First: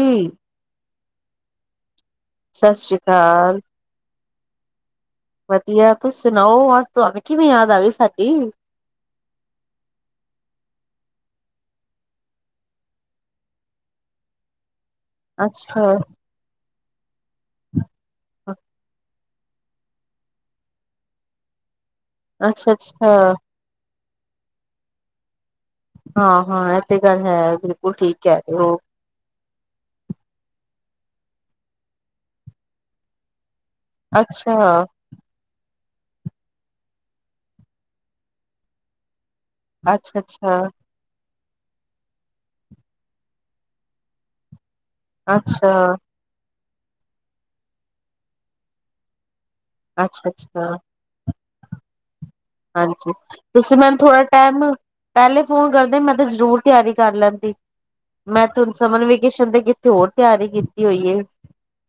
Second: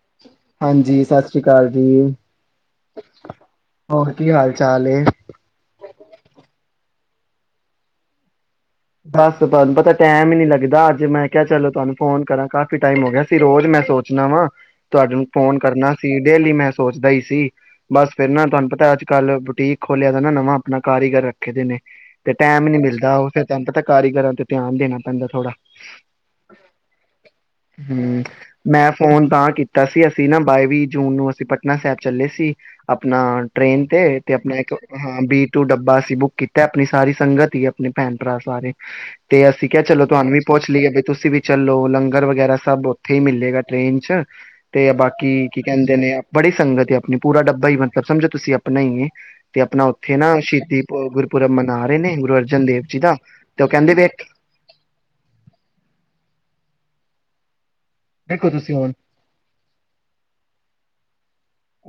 ਜੀ ਹਾਂਜੀ, ਸਤਿ ਸ੍ਰੀ ਅਕਾਲ ਹੂੰ, ਸਤਿ ਸ੍ਰੀ ਅਕਾਲ। ਕੀ ਹਾਲ ਚਾਲ ਏ। ਵਧੀਆ, ਤੁਸੀਂ ਸੁਣਾਓ ਅੱਜ ਤੁਹਾਨੂੰ ਕਿਵੇਂ ਯਾਦ ਆਗੀ ਸਾਡੀ ਬਸ ਤਾਨੂੰ ਪਤਾ ਟੈਮ ਹੀ ਨਹੀਂ ਲੱਗਦਾ ਅੱਜ ਮੈਂ ਕਿਹਾ ਚਲੋ ਤੁਹਾਨੂੰ ਫੋਨ ਕਰਾਂ ਕਾਫ਼ੀ ਟਾਈਮ ਹੋ ਗਿਆ ਸੀ, ਰੋਜ਼ ਮੈਂ ਸੋਚਣਾ ਵਾਂ ਤੁਹਾਡੇ ਨੂੰ ਫ਼ੋਨ ਅੱਛਾ ਕਰਨਾ ਸੀ ਡੇਲੀ ਮੈਂ ਸੋਚਦਾ ਹੀ ਸੀ ਬਸ ਫੇਰ ਨਾ ਤੁਹਾਨੂੰ ਪਤਾ ਅੱਜ ਕੱਲ ਬੂਟੀਕ ਖੋਲਿਆ ਤਾਂ ਨਾ ਨਵਾਂ ਆਪਣਾ ਕਾਰੀਗਰ ਰੱਖੇ ਦੇ ਨੇ ਤੇ ਟੈਮ ਅੱਛਾ ਨੀ ਮਿਲਦਾ ਅੱਛਾ ਉਥੇ ਪਤਾ ਕਾਰੀਗਰਾਂ ਤੇ ਧਿਆਨ ਦੇਣਾ ਪੈਂਦਾ ਥੋੜਾ। ਹਾਂ ਹਾਂ ਇਹ ਤੇ ਗੱਲ ਹੈ ਬਿਲਕੁਲ ਠੀਕ ਹੂੰ, ਕਹਿ ਰਹੇ ਹੋ ਮੈਂ ਫੋਨ ਤਾਂ ਕੀਤਾ ਸੀ ਅਸੀਂ ਨਾ ਬਾਏ ਵੀ ਜੂਨ ਨੂੰ ਅਸੀਂ ਪਟਨਾ ਸਾਹਿਬ ਚੱਲੇ ਸੀ ਆਪਣਾ ਟ੍ਰੇਨ ਤੇ ਤੇ ਅੱਛਾ ਆਪਣਾ ਇੱਕ ਹਾਂ ਬੀ ਟੂ ਡੱਬਾ ਅਸੀਂ ਬੁੱਕ ਕੀਤਾ ਆਪਣੀ ਸਾਰੀ ਸੰਗਤ ਹੀ ਆਪਣੀ ਭੈਣ ਭਰਾ ਸਾਰੇ ਤੇ ਅਸੀਂ ਕਿਹਾ ਚਲੋ ਅੱਛਾ ਤੁਹਾਨੂੰ ਵੀ ਅੱਛਾ ਪੁਛ ਲਈਏ ਵੀ ਤੁਸੀਂ ਵੀ ਚਲੋ ਲੰਗਰ ਵਗੈਰਾ ਸਬ ਉੱਥੇ ਈ ਮਿਲੇਗਾ ਟ੍ਰੇਨ ਚ ਤੇ ਬਾਕੀ ਕੀ ਅੱਛਾ ਕਹਿੰਦੇ ਨੇ ਬਡੀ ਸੰਗਤ ਏ ਆਪਣੀ ਪੂਰਾ ਡੱਬਾ ਈ ਮਤਲਬ ਸਮਝੋ ਤੁਸੀਂ ਆਪਣਾ ਈ ਏ। ਤੇ ਆਪਣਾ ਉੱਥੇ ਨਾ ਅੱਛਾ ਅੱਛਾ ਸ਼ਹੀਦੀ ਪੂ ਅ ਗੁਰਪੁਰਬ ਮਨਾ ਰੇ ਨੇ ਗੁਰੂ ਅਰਜਨ ਦੇਵ ਜੀ ਦਾ ਤੇ ਉਹ ਤੁਸੀਂ ਕਹਿੰਦੇ ਮੈਨੂੰ ਥੋੜਾ ਵੇਖ ਟਾਈਮ ਪਹਿਲੇ ਫੋਨ ਕਰਦੇ ਮੈਂ ਤਾਂ ਜਰੂਰ ਤਿਆਰੀ ਕਰ ਲੈਂਦੀ। ਮੈਂ ਦੇਖੋ ਤੇ ਹੁਨ ਤੁਸੀਂ ਹੁਣ ਸਮਰ ਵੇਕੇਸ਼ਨ ਤੇ ਕਿੱਥੇ ਹੋਰ ਤਿਆਰੀ ਕਿਤ ਹੋਈ ਏ।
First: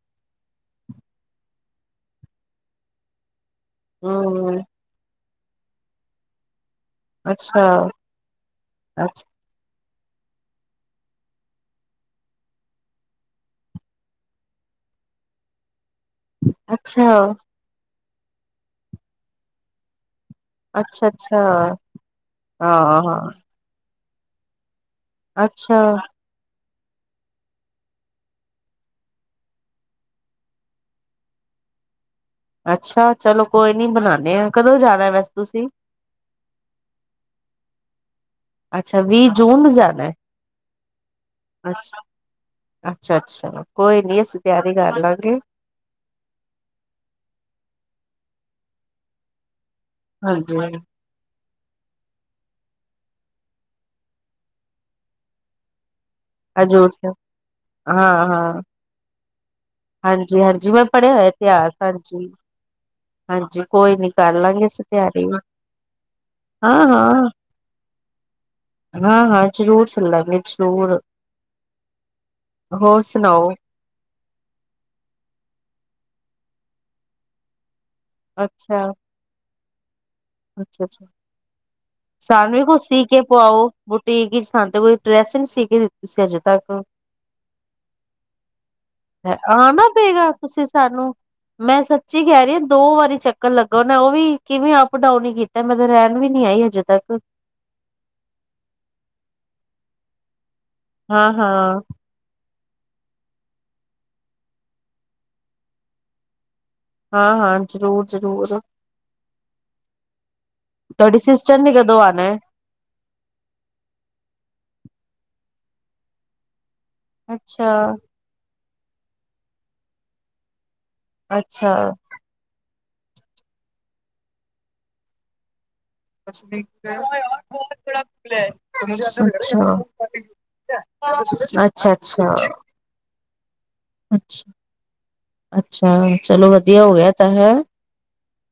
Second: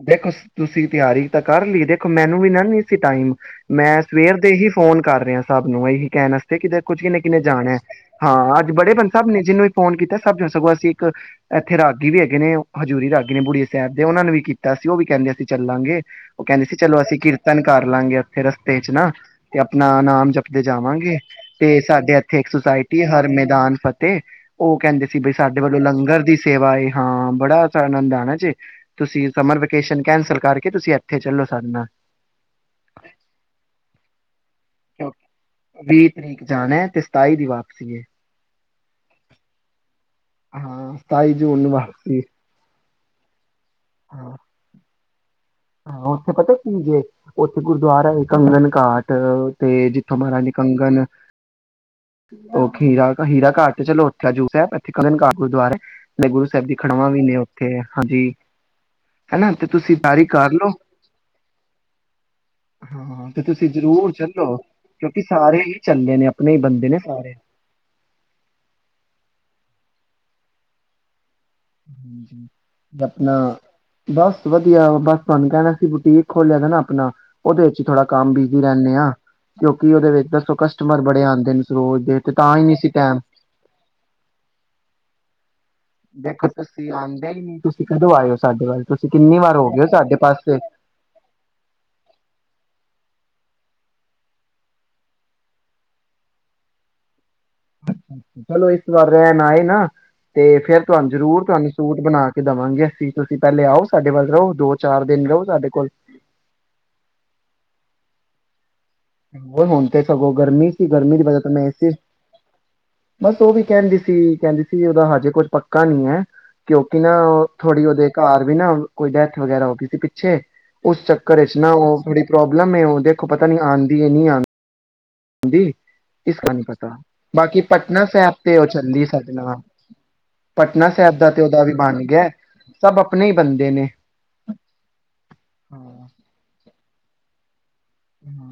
ਦੇਖੋ ਤੁਸੀਂ ਤਿਆਰੀ ਤਾਂ ਕਰ ਲਈ ਦੇਖੋ ਮੈਨੂੰ ਵੀ ਨਾ ਨੀ ਸੀ ਟਾਈਮ। ਮੈਂ ਸਵੇਰ ਦੇ ਹਮ ਹੀ ਫੋਨ ਕਰ ਰਿਹਾ। ਸਾਬ ਨੂੰ ਏਹੀ ਕੇਨ ਆਸਤੇ ਕਿ ਜਦ ਕੁੱਝ ਕਿੰਨੇ ਕਿੰਨੇ ਅੱਛਾ ਜਾਣਾ ਏ। ਹਾਂ ਅੱਜ ਬੜੇ ਬ ਅੱਛਾ ਸਬ ਨੇ ਜਿਹਨੂੰ ਫੋਨ ਕੀਤਾ ਸਬ ਨੂੰ ਸਗੋਂ ਅਸੀਂ ਇੱਕ ਇੱਥੇ ਰਾਗੀ ਵੀ ਹੈਗੇ ਨੇ ਓ ਹਜ਼ੂਰੀ ਰਾਗੀ ਨੇ ਬੁੜੀਐ ਸਾਹਿਬ ਦੇ ਉਹਨਾਂ ਨੂੰ ਵੀ ਕੀਤ ਤੇ ਅਸੀਂ ਉਹ ਵੀ ਕਹਿੰਦੇ ਅਸੀਂ ਚੱਲਾਂਗੇ। ਉਹ ਕਹਿੰਦੇ ਸੀ ਚਲੋ ਅਸੀਂ ਅੱਛਾ ਕੀਰਤਨ ਕਰ ਲਾਂਗੇ। ਤੇ ਰਸਤੇ ਚ ਨਾ ਤੇ ਆਪਣਾ ਨਾਮ ਜਪ ਅੱਛਾ ਲਜਾਵਾਂਗੇ ਅੱਛਾ ਤੇ ਸਾਡੇ ਇੱਥੇ ਇੱਕ ਸੁਸਾਇਟੀ ਹਾਂ ਏ ਹਰ ਹਾਂ ਮੈਦਾਨ ਫਤ ਤੇ ਉਹ ਕਹਿੰਦੇ ਸੀ ਬਈ ਸਾਡੇ ਵੱਲੋਂ ਅੱਛਾ ਲੰਗਰ ਦੀ ਸੇਵਾ ਏ। ਹਾਂ ਬੜਾ ਸਾ ਆਨੰਦ ਆਣਾ ਜੇ ਤੁਸੀਂ ਸਮਰ ਵੈਕੇਸ਼ਨ ਕੈਂਸਲ ਕਰਕੇ ਤੁਸੀਂ ਇੱਥੇ ਚੱਲੋ ਸਾਡੇ ਨਾਲ। ਅੱਛਾ ਚਲੋ ਕੋਈ ਨੀ ਬਨਾਨੇ ਆ। ਕਦੋਂ ਜਾਣਾ [unintelligible] ਵੈਸੇ ਤੁਸੀਂ ਵੀਹ ਤਰੀਕ ਜਾਣਾ ਏ ਤੇ ਸਤਾਈ ਦੀ ਵਾਪਸੀ। ਸੀ ਗੇ। ਅੱਛਾ ਵੀਹ ਜੂਨ ਨੂੰ ਜਾਨਾ ਏ ਹਾਂ ਸਤਾਈ ਜੂਨ ਨੂੰ ਅੱਛਾ। ਵਾਪਸੀ ਅੱਛਾ, ਅੱਛਾ। ਕੋਈ ਨੀ ਹਾਂ ਅਸੀਂ ਤਿਆਰੀ ਕਰ ਲਾਂਗ [unintelligible] ਹਾਂ ਉੱਥੇ ਪਤਾ ਕੀ ਜੇ, ਉੱਥੇ ਗੁਰਦੁਆਰਾ ਏ ਕੰਗਨ ਘਾਟ। ਤੇ ਜਿਥੋਂ ਮਹਾਰਾਜ਼ ਨੇ ਹਾਂਜੀ ਕੰਗਣ ਓਹ ਖੀਰਾ ਹੀਰਾ ਘਾਟ ਤੇ ਚਲੋ ਹਜ਼ੂਰ ਸਾਹਿਬ ਇਥੇ ਕਾਗਨ ਘਾਟ ਗੁਰਦੁਆਰਾ ਏ। ਮੈ ਗੁਰੂ ਸਾਹਿਬ ਦੀ ਖੜਵਾਂ ਵੀ ਨੇ ਉੱਥੇ ਹਾਂ ਹਾਂਜੀ ਹੇਨਾ ਤੇ ਤੁਸੀਂ ਤਾਰੀਖ ਜੀ ਹਾਂਜੀ, ਮੈਂ ਪੜ੍ਹਿਆ ਹੋਇਆ ਇਤਿਹਾਸ ਹਾਂਜੀ, ਹਾਂ ਤੇ ਹਾਂਜੀ ਤੁਸੀਂ ਕੋਈ ਨੀ ਜ਼ਰੂਰ ਕਰ ਲਾਂ ਚੱਲੋ ਗੇ ਅਸ ਕਿਉਂਕਿ ਤਿਆਰੀ ਵੀ। ਸਾਰੇ ਹੀ ਚੱਲੇ ਨੇ ਆਪਣੇ ਹੀ ਬੰਦੇ ਹਾਂ, ਨੇ ਹਾਂ, ਸਾਰੇ ਹਾਂ, ਹਾਂ, ਜ਼ਰੂਰ ਪਲਾ ਮੇਕ ਸ਼ੋਂਰ। ਆਪਣਾ, ਸੁਣਾਓ ਬਸ ਵਧੀਆ ਬਸ ਤੁਹਾਨੂੰ ਕਹਿਣਾ ਸੀ ਬੁਟੀਕ ਖੋਲਿਆ ਦਾ ਨਾ ਆਪਣਾ, ਉਹਦੇ ਵਿਚ ਸੀ ਥੋੜਾ ਕੰਮ ਬਿਜੀ ਅੱਛਾ ਰਹਿੰਦੇ ਆ। ਕਿਉ ਕੀ ਉਹਦੇ ਵਿੱਚ ਦੱਸੋ ਅੱਛਾ ਕਸਟਮਰ ਅੱਛਾ ਬੜੇ ਆਉਂਦੇ ਨੇ ਰੋਜ ਸਾਨੂੰ ਵੀ ਕੁਛ ਸੀ ਕੇ ਪੁਵਾਓ, ਬੂਟੀਕ ਕੀ ਹੋ ਸੀ ਸਾਨੂੰ ਤੇ ਕੋਈ ਡਰੈਸ ਨ ਸੀ। ਤੁਸੀਂ ਅਜੇ ਦੇਖੋ ਤੱਕ, ਤੁਸੀਂ ਆਉਂਦੇ ਹੀ ਨੀ ਤੁਸੀਂ ਕਦੋਂ ਆਏ ਹੋ ਸਾਡੇ ਵੱਲ ਤੁਸੀਂ ਕਿੰਨੀ ਵਾਰ ਹੋ ਆ ਗਏ ਨਾ ਹੋ ਸਾਡੇ ਪਏਗਾ ਪਾਸੇ ਤੁਸੀਂ ਸਾਨੂੰ ਮੈਂ ਸੱਚੀ ਕਹਿ ਰਹੀ ਹਾਂ ਦੋ ਵਾਰੀ ਚੱਕਰ ਲਗਾਉਣ ਨ ਉਹ ਵੀ ਕਿਵੇਂ ਅਪ ਡਾਊਨ ਨਹੀ ਕੀਤਾ ਬੰਦੇ ਨੇ ਐਂਡ ਵੀ ਨੀ ਆਈ ਹਜੇ ਤੱਕ ਚਲੋ, ਇਸ ਵਾਰ ਰਣ ਆਏ ਨਾ। ਤੇ ਫੇਰ ਤੁਹਾਨੂੰ ਹਾਂ ਜ਼ਰੂਰ ਤੁਹਾਨੂੰ ਹਾਂ ਸੂਟ ਬਣਾ ਕੇ ਦੇਵਾਂਗੇ ਅਸੀਂ ਤੁਸੀਂ ਪਹਿਲੇ ਆਓ ਸਾਡੇ ਵੱਲ ਰਹੋ ਦੋ -ਚਾਰ ਦਿਨ ਰਹੋ ਸਾਡੇ ਕੋਲ ਹਾਂ- ਹਾਂ, ਜ਼ਰੂਰ -ਜ਼ਰੂਰ ਉਹ ਹੁਣ ਤੇ ਸਗੋਂ ਗਰਮੀ ਸੀ ਗਰਮੀ ਤੁਹਾਡੀ ਦੀ ਵਜ੍ਹਾ ਤਾਂ ਸਿਸਟਰ ਮੈਂ ਨੇ ਸੀ। ਕਦੋਂ ਆਣਾ ਹੈ ਬਸ ਉਹ ਵੀ ਕਹਿੰਦੀ ਸੀ ਕਹਿੰਦੀ ਸੀ ਉਹਦਾ ਹਜੇ ਕੁੱਝ ਪੱਕਾ ਨਹੀਂ ਹੈ। ਕਿਉਂਕਿ ਨਾ ਉਹ ਅੱਛਾ ਥੋੜੀ ਉਹਦੇ ਘਰ ਵੀ ਨਾ ਕੋਈ ਡੈਥ ਵਗੈਰਾ ਹੋ ਗਈ। ਪਿੱਛੇ, ਉਸ ਚੱਕਰ ਚ ਨਾ ਅੱਛਾ ਉਹ ਬੜੀ ਪ੍ਰੋਬਲਮ ਹੈ। ਦੇਖੋ ਪਤਾ ਨਹੀ ਆਂਦਾ। ਯੇ ਨਹੀ ਆ। ਹਾਂਜੀ। ਪਟਨਾ ਸਾਹਿਬ ਤੇ ਉਹ ਚੱਲੀ ਸਾਡੇ ਨਾਲ ਪਟਨਾ ਸਾਹਿਬ ਦਾ ਤੇ ਉਹਦਾ ਵੀ ਬਣ ਗਿਆ ਸਭ ਆਪਣੇ ਹੀ ਬੰਦੇ ਨੇ ਹਾਂ [inaudible] ਦਿ ਹੋ ਗਿਆ ਤਾਂ ਹੈ।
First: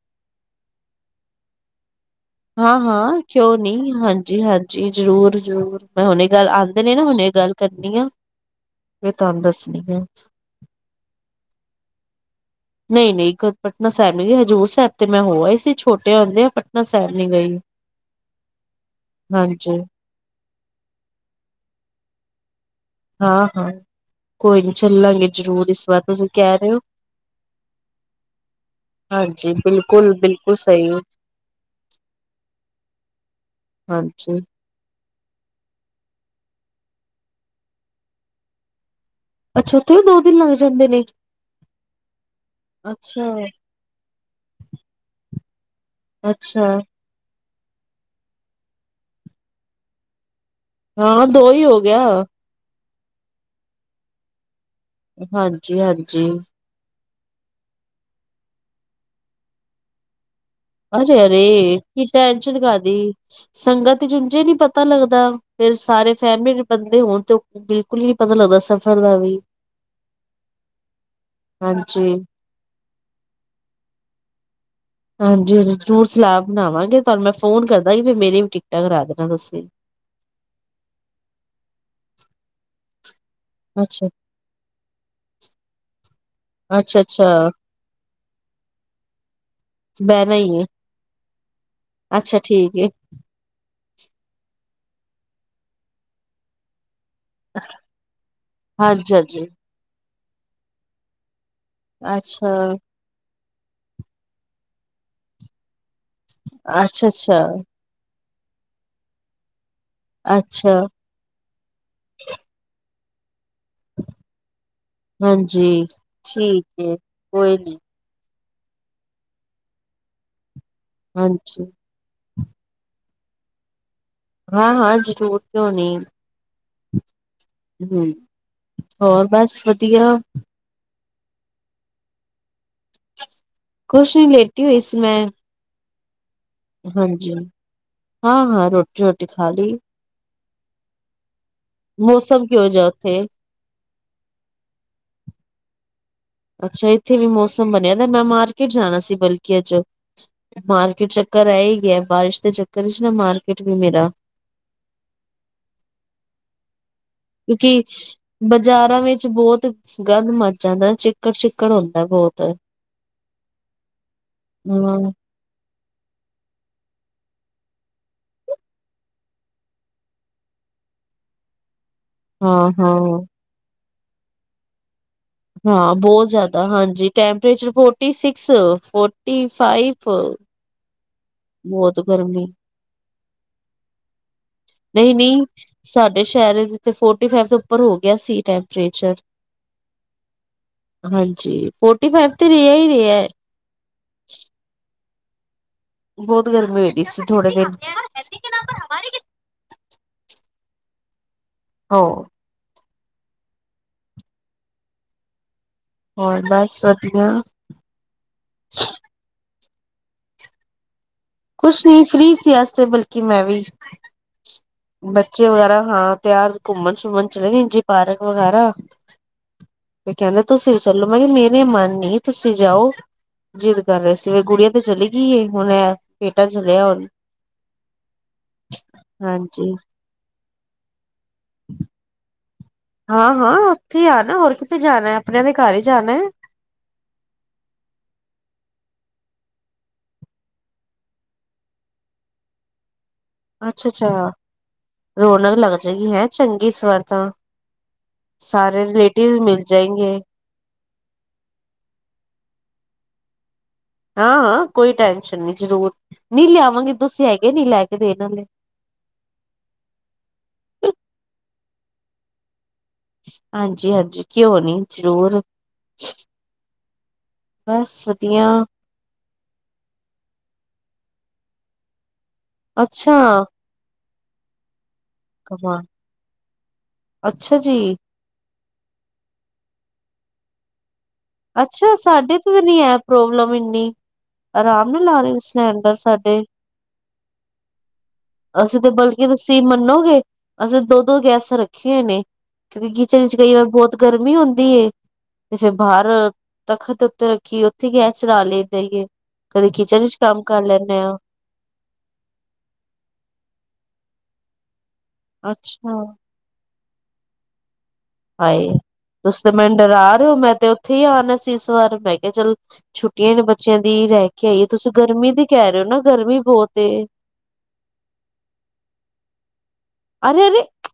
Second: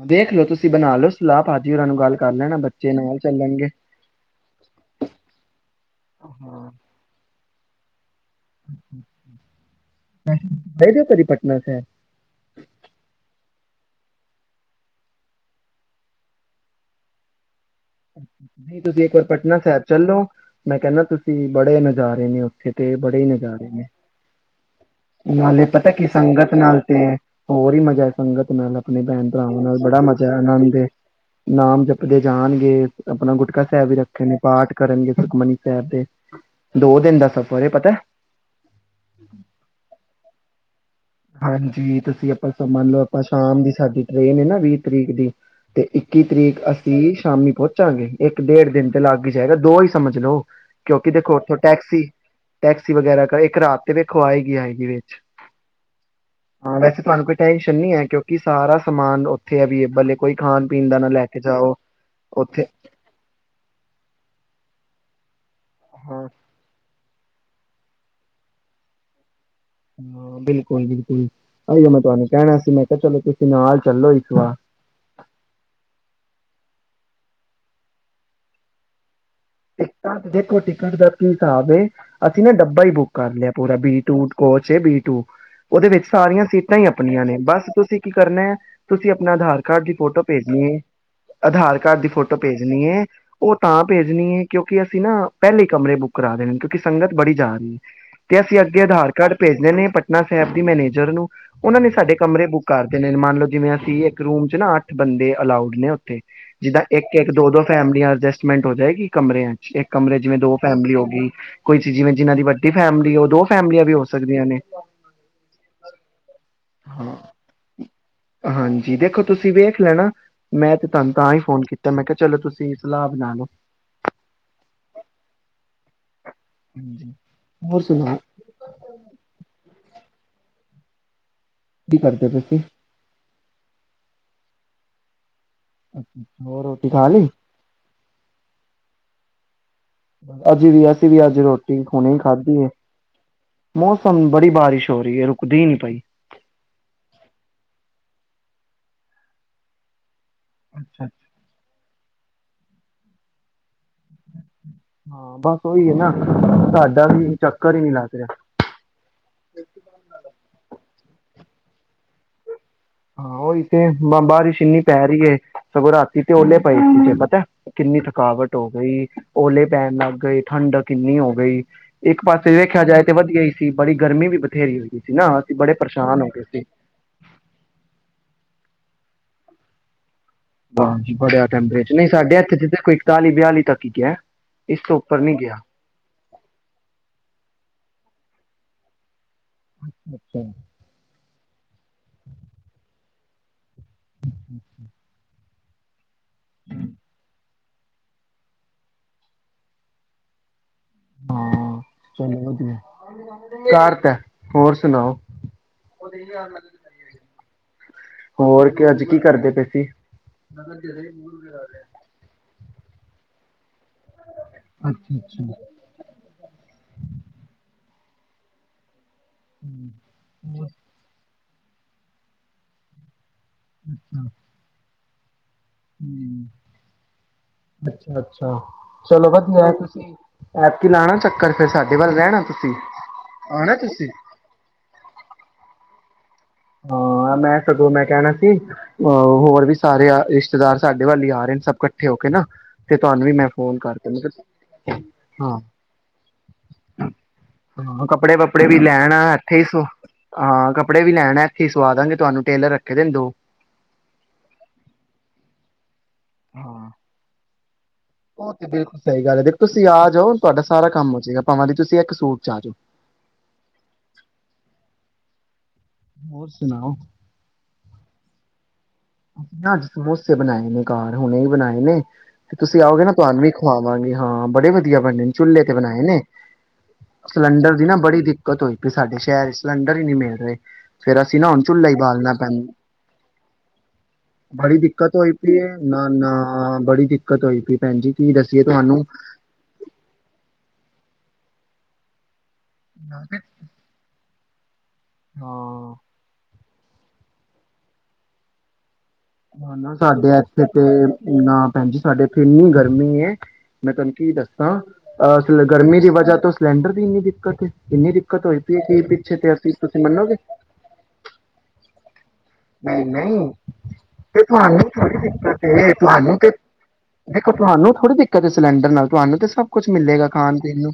ਦੇਖ ਲੋ ਤੁਸੀਂ ਬਣਾ ਲਓ ਸਲਾਹ ਭਾਜੀ ਉਹਰਾਂ ਨੂੰ ਗੱਲ ਕਰ ਲੈਣਾ ਬੱਚੇ ਹਾਂ-ਹਾਂ, ਨਾਲ ਕਿਉਂ ਚੱਲਣਗੇ ਨੀ, ਹਾਂਜੀ-ਹਾਂਜੀ, ਜ਼ਰੂਰ-ਜ਼ਰੂਰ, ਮੈਂ ਹੁਣੇ ਗੱਲ ਹਾਂ, ਆਉਂਦੇ ਨੇ ਨਾ ਹੁਣੇ ਗੱਲ ਕਰਨੀਆਂ। [inaudible] ਨਹੀਂ-ਨਹੀਂ, ਕਦ ਪਟਨਾ ਸਾਹਿਬ ਨੀ ਗਈ ਹਜ਼ੂਰ ਸਾਹਿਬ ਤੇ ਮੈਂ ਹੋ ਆਈ ਸੀ ਛੋਟੇ ਹੁੰਦੀਆ ਪਟਨਾ ਸਾਹਿਬ ਨੀ ਗਈ। ਤੁਸੀਂ ਇੱਕ ਵਾਰ ਪਟਨਾ ਹਾਂਜੀ ਸਾਹਿਬ ਚੱਲੋ। ਮੈਂ ਕਹਿੰਦਾ ਤੁਸੀਂ ਬੜੇ ਨਜ਼ਾਰੇ ਨੇ। ਇਥੇ ਤੇ ਬੜੇ ਹੀ ਨਜ਼ਾਰੇ ਹਾਂ-ਹਾਂ ਨੇ, ਕੋਈ ਨੀ ਚੱਲਾਂਗੇ ਨਾਲੇ ਜ਼ਰੂਰ ਇਸ ਪਤਾ ਵਾਰ ਕੀ ਤੁਸੀਂ ਸੰਗਤ ਕਹਿ ਰਹੇ ਹੋ। ਨਾਲ ਤੇ ਹੋਰ ਹੀ ਮਜ਼ਾ ਹੈ ਸੰਗਤ ਨਾਲ ਆਪਣੇ ਹਾਂਜੀ ਭੈਣ-ਭਰਾਵਾਂ ਨਾਲ ਬੜਾ ਮਜ਼ਾ ਬਿਲਕੁਲ-ਬਿਲਕੁਲ ਆਨੰਦ ਏ, ਸਹੀ ਨਾਮ ਜਪਦੇ ਜਾਣਗੇ। ਆਪਣਾ ਗੁਟਕਾ ਸਾਹਿਬ ਵੀ ਰੱਖੇ ਨੇ ਹਾਂਜੀ ਪਾਠ ਕਰ। ਹਾਂਜੀ। ਸੁਖਮਨੀ ਸਾਹਿਬ ਦਾ ਦੋ ਦਿਨ ਦਾ ਸਫਰ ਹੈ। ਪਤਾ ਅੱਛਾ ਉੱਥੇ ਵੀ ਦੋ ਦਿਨ ਲੱਗ ਜਾਂਦੇ ਨੇ। [unintelligible] ਅੱਛਾ-ਅੱਛਾ ਤੇ ਇੱਕੀ ਤਰੀਕ ਅਸੀਂ, ਸ਼ਾਮੀ ਪਹੁੰਚਾਂਗੇ। ਇੱਕ -ਡੇਢ ਦਿਨ ਤੇ ਲਗ ਹੀ ਜਾਏਗਾ ਦੋ ਹੀ ਸਮਝ ਲੋੋ। ਹਾਂ ਦੋ ਹੀ ਹੋ ਗਿਆ। ਸੀ ਵਗੈਰਾ ਕਰ ਇੱਕ ਰਾਤ ਤੇ ਵੇਖੋ ਆਏਗੀ ਹੀ ਆਏਗੀ। ਵਿੱਚ ਹਾਂਜੀ-ਹਾਂ। ਜੀ। ਹਾਂ ਵੈਸੇ ਤੁਹਾਨੂੰ ਕੋਈ ਟੈਨਸ਼ਨ ਨਹੀਂ ਹੈ ਕਿਉਂਕਿ ਸਾਰਾ ਸਮਾਨ ਉੱਥੇ ਅਵੈਲਏਬਲ ਹੈ। ਕੋਈ ਖਾਣ ਪੀਣ ਦਾ ਨਾ ਲੈ ਕੇ ਜਾਓ ਅਰੇ-ਅਰੇ ਕੀ ਟੈਨਸ਼ਨ ਉੱਥੇ ਕਾਦੀ ਸੰਗਤ ਚ ਓਂਝੇ ਨੀ ਪਤਾ ਲੱਗਦਾ। ਫਿਰ ਸਾਰੇ ਹਾਂ ਫੈਮਿਲੀ ਦੇ ਬੰਦੇ ਹੋਣ ਤੇ ਬਿਲਕੁਲ ਹੀ ਪਤਾ ਲੱਗਦਾ ਸਫ਼ਰ ਦਾ ਵੀ। ਹਾਂ ਬਿਲਕੁਲ-ਬਿਲਕੁਲ ਅ ਮੈਂ ਹਾਂਜੀ। ਤੁਹਾਨੂੰ ਕਹਿਣਾ ਸੀ ਮੈਂ। ਚਲੋ ਤੁਸੀਂ ਨਾਲ ਚੱਲੋ ਇੱਕ ਵਾਰ। ਹਾਂਜੀ ਜੀ ਜ਼ਰੂਰ ਸਲਾਹ ਬਣਾਵਾਂਗੇ ਤੁਹਾਨੂੰ ਮੈਂ ਫੋਨ ਕਰਦਾਂਗੀ ਫਿਰ ਮੇਰੀ ਵੀ ਟਿਕਟਾਂ ਕਰਾ ਦੇਣਾ। ਤੁਸੀਂ। ਟਿਕਟਾਂ ਦੇਖੋ ਟਿਕਟ ਦਾ ਕੀ ਹਿਸਾਬ ਹੈ। ਅਸੀ ਨੇੇ ਡੱਬਾ ਈ ਬੁੱਕ ਕਰ ਲਿਆ ਪੂਰਾ ਬੀ ਅੱਛਾ, two coach A, B two ਉਹਦੇ ਵਿੱਚ ਸਾਰੀਆਂ ਸੀਟਾਂ ਹੀ ਅੱਛਾ, ਆਪਣੀਆਂ ਅੱਛਾ ਨੇ ਬਸ ਤੁਸੀਂ ਕੀ ਕਰਨਾ ਹੈ ਤੁਸੀਂ ਆਪਣਾ ਆਧਾਰ ਕਾਰਡ ਦੀ ਫੋਟੋ ਬਹਿਣਾ ਹੀ ਭੇਜਣੀ ਹੈ, ਆਧਾਰ ਕਾਰਡ ਦੀ ਫੋਟੋ ਅੱਛਾ ਠੀਕ ਭੇਜਣੀ ਹੈ ਉਹ ਤਾਂ ਭੇਜਣੀ ਹੈ ਕਿਉਂਕਿ ਅਸੀਂ ਨਾ ਪਹਿਲੇ ਕਮਰੇ ਬੁੱਕ ਕਰਾ ਦੇਣੇ ਕਿਉਂਕਿ ਸੰਗਤ ਬੜੀ ਜਾ ਰਹੀ ਹੈ ਤੇ ਅਸੀਂ ਅੱਗੇ ਆਧਾਰ ਹਾਂਜੀ, ਕਾਰਡ ਹਾਂਜੀ। ਭੇਜਣੇ ਨੇ ਪਟਨਾ। ਸਾਹਿਬ ਦੀ ਮੈਨੇਜਰ ਨੂੰ ਉਹਨਾਂ ਨੇ ਸਾਡੇ ਕਮਰੇ ਬੁੱਕ ਅੱਛਾ, ਕਰ ਦੇ ਨੇ ਮੰਨ ਲਓ ਜਿਵੇਂ ਅਸੀਂ ਇੱਕ ਰੂਮ ਚ ਨਾ ਅੱਠ ਬੰਦੇ ਅਲਾਊਡ ਨੇ ਜਿੱਦਾਂ ਅੱਛਾ, ਇੱਕ ਇੱਕ ਅੱਛਾ, ਦੋ ਦੋ ਫੈਮਲੀ ਆਦੇ ਮਿੰਟ ਹੋ ਜਾਏਗੀ ਕਮਰਿਆਂ ਚ ਇੱਕ ਕਮਰੇ ਜਿਵੇਂ ਦੋ ਅੱਛਾ ਫੈਮਿਲੀ ਹੋ ਗਈ ਕੋਈ ਚ ਜਿਵੇਂ ਜਿਹਨਾਂ ਦੀ ਵੱਡੀ ਫੈਮਿਲੀ ਉਹ ਦੋ ਫੈਮਲੀਆਂ ਵੀ ਹੋ ਸਕਦੀਆਂ ਨੇ ਹਾਂਜੀ ਠੀਕ ਏ ਹਾਂ ਕੋਈ ਨੀ। ਹਾਂਜੀ ਦੇਖੋ ਤੁਸੀਂ ਵੇਖ ਲੈਣਾ ਮੈਂ ਤੇ ਤੁਹਾਨੂੰ ਤਾਂ ਹੀ ਫੋਨ ਹਾਂਜੀ ਕੀਤਾ ਮੈਂ ਕਿਹਾ ਚਲੋ ਤੁਸੀਂ ਸਲਾਹ ਬਣਾ ਲਓ। ਹਾਂ ਹਾਂ ਜ਼ਰੂਰ ਕਿਉ ਨਹੀਂ। ਹਾਂਜੀ। ਹੋਰ ਹੂੰ ਸੁਣਾਓ ਹੋਰ ਬਸ ਵਧੀਆ ਆ ਕੀ ਕਰਦੇ ਪਏ ਸੀ। ਕੋਸ਼ ਨੀ ਲੇਟੀ ਹੋਈ ਸੀ। ਹੋਰ ਰੋਟੀ ਖਾ ਲਈ? ਹਾਂਜੀ ਹਾਂ ਹਾਂ ਰੋਟੀ ਰੋਟੀ ਰੋਟੀ ਖਾਲੀ ਅਜ ਵੀ ਅਸੀਂ ਵੀ ਅੱਜ ਰੋਟ ਠੀਕ ਹਣੇ ਮੌਸਮ ਖਾਧੀ ਕਿਹੋ ਹੈ ਜਿਹਾ ਉੱਥੇ ਮੌਸਮ ਬੜੀ ਬਾਰਿਸ਼ ਹੋ ਰਹੀ ਰੁਕਦੀ ਨੀ ਪਾਈ ਅੱਛਾ ਇੱਥੇ ਵੀ ਮੌਸਮ ਬਣਿਆ ਤਾਂ ਮੈਂ ਮਾਰਕੀਟ ਜਾਣਾ ਸੀ ਬਲਕਿ ਅੱਜ ਅੱਛਾ ਮਾਰਕੀਟ ਅੱਛਾ। ਚੱਕਰ ਰਹਿ ਹੀ ਗਿਆ ਬਾਰਿਸ਼ ਦੇ ਚੱਕਰ ਨਾ ਮਾਰਕਕੇਟ ਹਾਂ ਬਸ ਉਹੀ ਹੈ ਨਾ ਸਾਡਾ ਵੀ ਚੱਕਰ ਹੀ ਕਿਉਂਕਿ ਨੀ ਲੱਗ ਰਿਹਾ। ਬਾਜ਼ਾਰਾਂ ਵਿੱਚ ਬਹੁਤ ਗੰਦ ਮਚਾ ਚਿੱਕੜ ਚਿੱਕੜ ਹੁੰਦਾ ਬਹੁਤ ਹਾਂ ਉਹ ਇੱਥੇ ਬਾਰਿਸ਼ ਇੰਨੀ ਪੈ ਹਾਂ ਰਹੀ ਹੈ [inaudible] ਸਗੋਂ ਰਾਤੀ ਤੇ ਓਲੇ ਪਏ ਸੀ ਜੇ ਪਤਾ ਕਿੰਨੀ ਥਕਾਵਟ ਹੋ ਗਈ ਓਲੇ ਪੈਣ ਲੱਗ ਗਈ ਠੰਡ ਕਿੰਨੀ ਹੋ ਗਈ ਇੱਕ ਪਾਸੇ ਹਾਂ ਵੇਖਿਆ ਜਾਏ ਤੇ ਹਾਂ ਵਧੀਆ ਹੀ ਸੀ ਬੜੀ ਗਰਮੀ ਵੀ ਬਥੇਰੀ ਹੋਈ ਸੀ ਨਾ ਅਸੀਂ ਬੜੇ ਹਾਂ ਪਰੇਸ਼ਾਨ ਹੋ ਬਹੁਤ ਗਏ ਸੀ। ਜ਼ਿਆਦਾ ਹਾਂਜੀ ਟੈਂਪਰੇਚਰ ਬਹੁਤ ਫੋਰਟੀ ਸਿੱਕਸ ਫੋਰਟੀ ਫਾਈਫ ਹਾਂਜੀ ਬੜਿਆ ਟੈਂਪਰੇਚਰ ਨਹੀਂ ਸਾਡੇ ਇਥੇ ਜੀਦਾ ਕੋਈ ਇਕਤਾਲੀ ਬਿਆਲੀ ਤੱਕ ਹੀ ਕਿਹਾ ਨਹੀਂ ਨਹੀਂ ਸਾਡੇ ਸ਼ਹਿਰ ਚ ਤਾਂ ਫੋਰਟੀ ਫਾਈਵ ਤੋਂ ਉੱਪਰ ਹੋ ਗਿਆ ਸੀ ਟੈਂਪਰੇਚਰ [inaudible] ਅੱਛਾ ਹਾਂਜੀ ਫੋਰਟੀ ਫਾਈਵ ਤੇ ਰਿਹਾ ਹੀ ਰਿਹਾ ਹੈ [inaudible] ਬਹੁਤ ਗਰਮੀ ਹੋਈ ਦੀ ਸੀ ਥੋੜੇ ਦਿਨ [inaudible] [inaudible] ਹਾਂ ਹੋ ਚਲ ਵਧਿਆ ਕਰਤਾ ਹੈ ਹੋਰ ਸੁਣਾਓ ਹੋਰ ਬਸ ਵਧੀਆ ਹੋਰ ਅੱਜ ਕੀ ਕਰਦੇ ਪੇ [inaudible] ਜੀ ਕੁੁਸ਼ ਨ ਫ੍ਰੀ ਸੀਅ ਬਲਕਿ ਮੈਂ ਵੀ ਅੱਛਾ ਅੱਛਾ ਬੱਚੇ ਵਗੈਰਾ ਹਾਂ ਤਿਆਰ ਘੁੰਮਣ ਸ਼ੁੰਮਣ ਚਲੇ ਨ ਜ ਪਾਰਕ ਵਗੈਰਾ ਤੇ ਕਹਿੰਦੇ ਤੁਸੀਂ ਵੀ ਚੱਲੋ ਮੈਂ ਕਿਹਾ ਮੇਰੇ ਮਨਨੀ ਤੁਸੀਂ ਜਾਓ ਜਿੱਦ ਕਰ ਰਹੇ ਸੀ ਵੇ ਗੁੜੀਆਂ ਤੇ ਚਲੀ ਕੀ ਏ ਹੁਣ ਆ ਬੇਟਾ ਚੱਲਿਆ ਹੁਣ ਹਾਂਜੀ ਮੈਂ ਤੁਸੀਂ ਐਪਕੀ ਲਾਣਾ ਚੱਕਰ ਫਿਰ ਸਾਡੇ ਵੱਲ ਰਹਿਣਾ ਤੁਸੀਂ ਹਾਂ, ਹਾਂ ਉੱਥੇ ਆ ਨਾ ਹੋਰ ਕਿਤੇ ਜਾਣਾ ਆਪਣਿਆਂ ਦੇ ਘਰ ਈ ਜਾਣਾ। ਹਾਂ ਮੈਂ ਸਗੋਂ ਮੈਂ ਕਹਿਣਾ ਸੀ ਅ ਹੋਰ ਵੀ ਸਾਰੇ ਰਿਸ਼ਤੇਦਾਰ ਸਾਡੇ ਵੱਲ ਹੀ ਆ ਰਹੇ ਨੇ ਸਭ ਇਕੱਠੇ ਹੋ ਕੇ ਨਾ ਤੇ ਤੁਹਾਨੂੰ ਵੀ ਮੈਂ ਫੋਨ ਅੱਛਾ ਕਰਕੇ ਅੱਛਾ ਮ ਹਾਂ ਰੌਣਕ ਲੱਗ ਜਾਏਗੀ ਹੈ ਚੰਗੀ ਇਸ ਵਾਰ ਤਾਂ ਹਾਂ ਕੱਪੜੇ ਵੱਪੜੇ ਵੀ ਸਾਰੇ ਲੈਣਾ ਰਿਲੇਟਿਵ ਇੱਥੇ ਮਿਲ ਸੁ ਜਾਏਗੇ ਹਾਂ ਕੱਪੜੇ ਵੀ ਲੈਣਾ। ਅਸੀਂ ਸਵਾਦਾਂਗੇ ਤੁਹਾਨੂੰ ਟੇਲਰ ਰੱਖੇ ਦੇ ਦੋ। ਹਾਂ ਕੋਈ ਟੈਂਨਸ਼ਨ ਨਹੀਂ ਜ਼ਰੂਰ ਨੀ ਹਾਂ ਲਿਆਵਾਂਗੇ ਤੁਸੀਂ ਆ ਇਹ ਨੀ ਲੈ ਕੇ ਦੇਣ ਵਾਲੇ ਉਹ ਤੇ ਬਿਲਕੁਲ ਸਹੀ ਗੱਲ ਹੈ ਦੇਖੋ ਤੁਸੀਂ ਆ ਜਾਓ ਤੁਹਾਡਾ ਸਾਰਾ ਕੰਮ ਹੋ ਜੇਗਾ। ਭਵਾਂ ਦੀ ਤੁਸੀਂ ਇੱਕ ਸੂਟ ਚ ਆਹ ਜੋੋ। ਹਾਂਜੀ, ਹਾਂਜੀ ਕਿਉ ਨੀ ਜ਼ਰੂਰ ਹੋਰ ਸੁਣਾਓ ਬਸ ਵਧੀਆ। ਨਾ ਅੱਜ ਸਮੋਸੇ ਬਣਾਏ ਨੇ ਘਰ ਹੁਣੇ ਹੀ ਬਣਾਏ ਨੇ। ਤੁਸੀਂ ਆਓਗੇ ਅੱਛਾ ਨਾ ਤੁਹਾਨੂੰ ਵੀ ਖਵਾਵਾਂਗੇ। ਹਾਂ ਬੜੇ ਵਧੀਆ ਵਧੀਆ ਬਣੇ ਨੇ ਚੁੱਲੇ ਤੇ ਕਮਾਲ ਬਣਾਏ ਨੇ ਅੱਛਾ ਸਿਲੰਡਰ ਜੀ ਦੀ ਨਾ ਬੜੀ ਦਿੱਕਤ ਹੋਈ ਪਈ ਸਾਡੇ ਸ਼ਹਿਰ ਚ ਸਿਲੰਡਰ ਹੀ ਨੀ ਮਿਲ ਨਹੀਂ, ਅੱਛਾ ਸਾਡੇ ਤੇ ਤਾਂ ਨੀ ਹੈ ਪ੍ਰੋਬਲਮ ਇੰਨੀ ਬੜੀ ਆਰਾਮ ਨਾਲ ਦਿੱਕਤ ਆ ਹੋਈ ਰਹੇ ਪਈ ਸਿਲੰਡਰ ਨਾ ਨਾ ਸਾਡੇ ਬੜੀ ਦਿੱਕਤ ਹੋਈ ਪਈ ਭੈਣ ਜੀ ਕੀ ਦੱਸੀਏ ਤੁਹਾਨੂੰ ਜਦ ਦੋ ਦੋ ਗੈਸਾਂ ਰੱਖੀਆਂ ਨੇ। ਕਿਉਂਕਿ ਕਿਚਨ ਚ ਕਈ ਵਾਰ ਬਹੁਤ ਗਰਮੀ ਹੁੰਦੀ ਤੇ ਫਿਰ ਬਾਹਰ ਹਾਂ ਤਖਤ ਉੱਤੇ ਰੱਖੀ ਉੱਥੇ ਗੈਸ ਚਲਾ ਲੈਂਦਾ ਹੀ ਏ ਕਦੇ ਹਨਾ ਕਿਚਨ ਚ ਸਾਡੇ ਕੰਮ ਕਰ ਇੱਥੇ ਲੈਂਦੇ ਆ ਤੇ ਨਾ ਭੈਣ ਜੀ ਸਾਡੇ ਇੱਥੇ ਇੰਨੀ ਗਰਮੀ ਹੈ ਮੈਂ ਤੁਹਾਨੂੰ ਕੀ ਦੱਸਾਂ ਹਾਂ। ਅਸਲ ਗਰਮੀ ਅੱਛਾ ਦੀ ਵਜ੍ਹਾ ਤੋਂ ਸਿਲੰਡਰ ਦੀ ਇੰਨੀ ਦਿੱਕਤ ਏ। ਹਾਏ, ਤੁਸੀ ਤੇ ਮੈਨੂੰ ਤੁਸੀਂ ਡਰਾ ਰਹੇ ਮੰਨੋਗੇ ਹੋ ਮੈਂ ਤੇ ਉੱਥੇ ਹੀ ਆਣਾ ਸੀ ਇਸ ਵਾਰ ਮੈਂ ਕਿਹਾ ਚੱਲ ਨਹੀਂ ਛੁੱਟੀਆਂ ਨੇ ਨਹੀਂ ਬੱਚਿਆਂ ਦੀ ਰਹਿ ਤੇ ਕੇ ਆਈਏ ਤੁਹਾਨੂੰ ਤੁਸੀਂ ਥੋੜ੍ਹੀ ਗਰਮੀ ਦੀ ਦਿੱਕਤ ਕਹਿ ਰਹੇ ਹੋ ਏ ਨਾ ਤੁਹਾਨੂੰ ਗਰਮੀ ਤੇ ਬਹੁਤ ਏ ਦੇਖੋ ਤੁਹਾਨੂੰ ਥੋੜ੍ਹੀ ਦਿੱਕਤ ਏ ਸਿਲੰਡਰ ਨਾਲ ਤੁਹਾਨੂੰ ਤੇ ਸਭ ਕੁਛ- ਮਲੇਗਾ ਅਰੇ ਖਣ ਅਰੇ ਪੀਣ ਨੂੰ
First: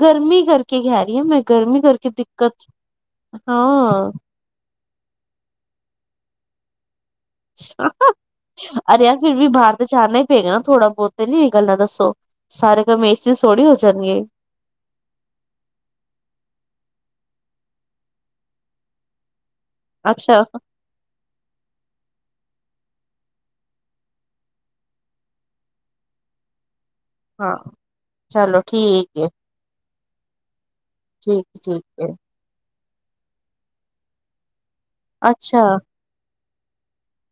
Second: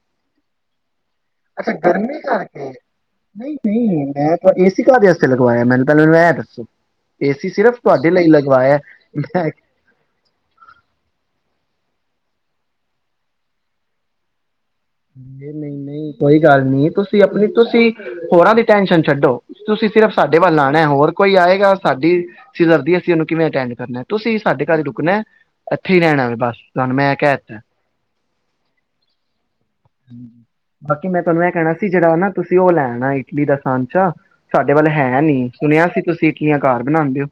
ਗਰਮੀ ਕਰਕੇ ਕਹਿ ਰਹੀ ਹਾਂ ਮੈਂ ਅੱਛਾ ਗਰਮੀ ਦਿੱਕਤ ਕਰਕੇ ਨਹੀਂ ਨਹੀਂ ਹਾਂ ਮੈਂ ਏਸੀ ਕ ਵਾਸਤੇ ਲਗਵਾਇਆ ਮੈਨੂੰ ਮੈਂ ਅਰੇ ਯਾਰ ਫਿਰ ਵੀ ਮੈਂ ਬਾਹਰ ਤੇ ਚੜਨਾ ਹੀ ਪਏਗਾ ਨਾ ਥੋੜਾ ਬਹੁਤ ਨੀ ਗੱਲਾਂ ਦੱਸੋ ਸਾਰੇ ਕੰਮ ਇਸ ਚ ਥੋੜੀ ਹੋ ਜਾਣਗੇ ਨਹੀਂ ਨਹੀਂ ਕੋਈ ਗੱਲ ਨੀ ਤੁਸੀਂ ਆਪਣੀ ਤੁਸੀਂ ਹੋਰਾਂ ਦੀ ਟੈਨਸ਼ਨ ਛੱਡੋ ਤੁਸੀਂ ਸਿਰਫ ਸਾਡੇ ਅੱਛਾ ਵੱਲ ਆਾਉਣਾ ਹੋਰ ਕੋਈ ਆਏਗਾ ਸਾਡੀ ਅ ਦਦੀ ਅਸੀਂ ਉਹਨੂੰ ਕਿਵੇਂ ਅਟੈਂਡ ਕਰਨਾ ਤੁਸੀਂ ਸਾਡੇ ਘਰ ਰੁਕਣਾ ਇੱਥੇ ਹੀ ਰਹਿਣਾ ਵੇ ਬਸ ਤੁਹਾਨੂੰ ਮੈਂ ਕਹਿਥ ਹਾਂ ਚਲੋ ਠੀਕ ਹੈ ਹਮ ਬਾਕੀ ਮੈਂ ਤੁਹਾਨੂੰ ਇਹ ਕਹਿਣਾ ਸੀ ਠੀਕ ਏ ਜਿਹੜਾ ਨਾ ਤੁਸੀ ਉਹ ਲੈਣ ਨਾ ਇਟਲੀ ਦਾ ਸਾਂਚਾ ਤੁਹਾਡੇ ਵੱਲ ਹੈ ਨੀ ਅੱਛਾ ਸੁਣਿਆ ਸੀ ਤੁਸੀਂ ਕੀਆਂ ਘਰ ਬਣਾਉਂਦੇ ਹੋ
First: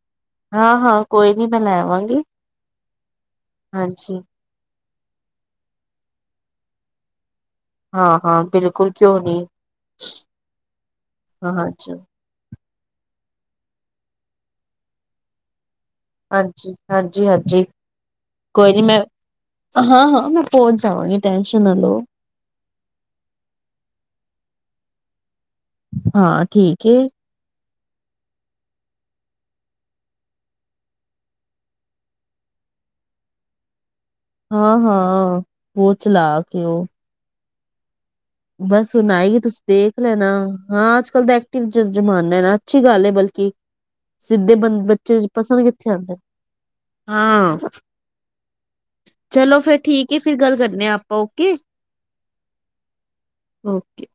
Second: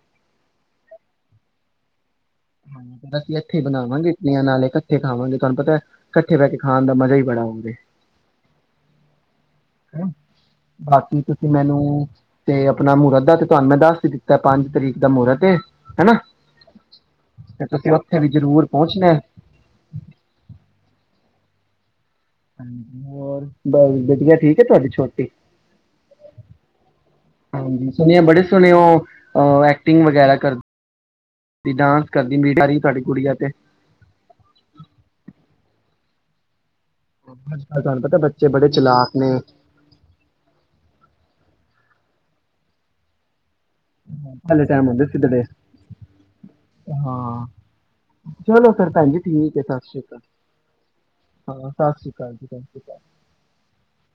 ਹਾਂ ਹਾਂ ਕੋਈ ਨੀ ਮੈਂ ਲੈਵਾਂਗੀ ਹਾਂ ਅਸੀਂ ਹੱਥੇ ਬਣਾਵਾਂਗੇਟੀਆਂ ਨਾਲ ਇਕ ਇਕੱਠੇ ਖਾਾਂਗੇ ਤੁਹਾਨੂੰ ਪਤਾ ਇਕੱਠੇ ਬਹਿ ਕੇ ਖਣ ਦਾ ਮਾਜਾ ਹੀ ਬੜਾਗਾ ਹਾਂ ਹਾਂ ਬਿਲਕੁਲ ਕਿਉਂ ਨੀ ਬਾਕੀ ਤੁਸੀਂ ਹਾਂ ਚਲ ਮੈਨੂੰ ਤੇ ਆਪਣਾ ਮਹਰਾਤ ਦਾ ਤੇ ਤੁਹਾਨੂੰ ਮੈਂ ਦੱਸ ਹੀ ਦਿੱਤਾ ਪੰਜ ਤਰੀਕ ਦਾ ਮਹੂਰਤ ਹਨਾ ਹਾਂਜੀ ਹਾਂਜੀ ਹਾਂ ਤੇ ਤੁਸੀਂ ਉੱਥੇ ਵੀ ਜ਼ਰੂਰ ਕੋਈ ਨੀ ਮੈਂ ਪਹੁੰਚਣਾ ਹੈ ਹਾਂ ਹਾਂ ਮੈਂ ਪਹੁੰਚ ਜਾਵਾਂਗੀ ਟੈ [unintelligible] ਹਾਂਜੀ ਹੋਰ ਬਸ ਵਧੀਆ ਠੀਕ ਹੈ ਤੁਹਾਡੀ ਛੋਟੀ ਹਾਂ ਠੀਕ ਹਾਂਜੀ ਸੁਣਿਆ ਬੜੇ ਸੋਹਣੇ ਉਹ ਐਕਟਿੰਗ ਵਗੈਰਾ ਕਰਦੀ ਡਾਂਸ ਕਰਦੀ ਮ ਤੁਡੀ ਕੁੜੀਆਂ ਤੇ ਹਾਂ ਹਾਂ ਉਹ ਚਲਾ ਕੇ ਉਹ [inaudible] ਬੜੇ ਬਸ ਹੁਣ ਚਲਾਕ ਨੇ ਆਏਗੀ ਤੁਸੀਂ ਦੇਖ ਲੈਣਾ ਹਾਂ ਅੱਜ ਕੱਲ੍ਹ ਦਾ ਐਕਟਿਵ ਜ਼ਮਾਨਾ ਨਾ ਅੱਛੀ ਗੱਲ ਹੈ ਬਲਕਿ ਸਿੱਧੇ ਬੰ ਆਉਦੇ ਬੱਚੇ ਸਿੱਧ ਪਸੰਦ ਕਿੱਥੇ ਆਂਦੇ ਹਾਂ ਚਲੋ ਫਿਰ ਭੈਣ ਜੀ ਠੀਕ ਚਲੋ ਫੇਰ ਸਤਿ ਸ੍ਰੀ ਠੀਕ ਅਕਾਲ ਏ ਫਿਰ ਗੱਲ ਕਰਨੇ ਆ ਆਪਾਂ ਓਕੇ, ਹਾਂ ਸਤਿ ਸ੍ਰੀ ਅਕਾਲ ਜੀ ਸਤਿ੍ਰੀ ਅਕਾਲ ਓਕੇ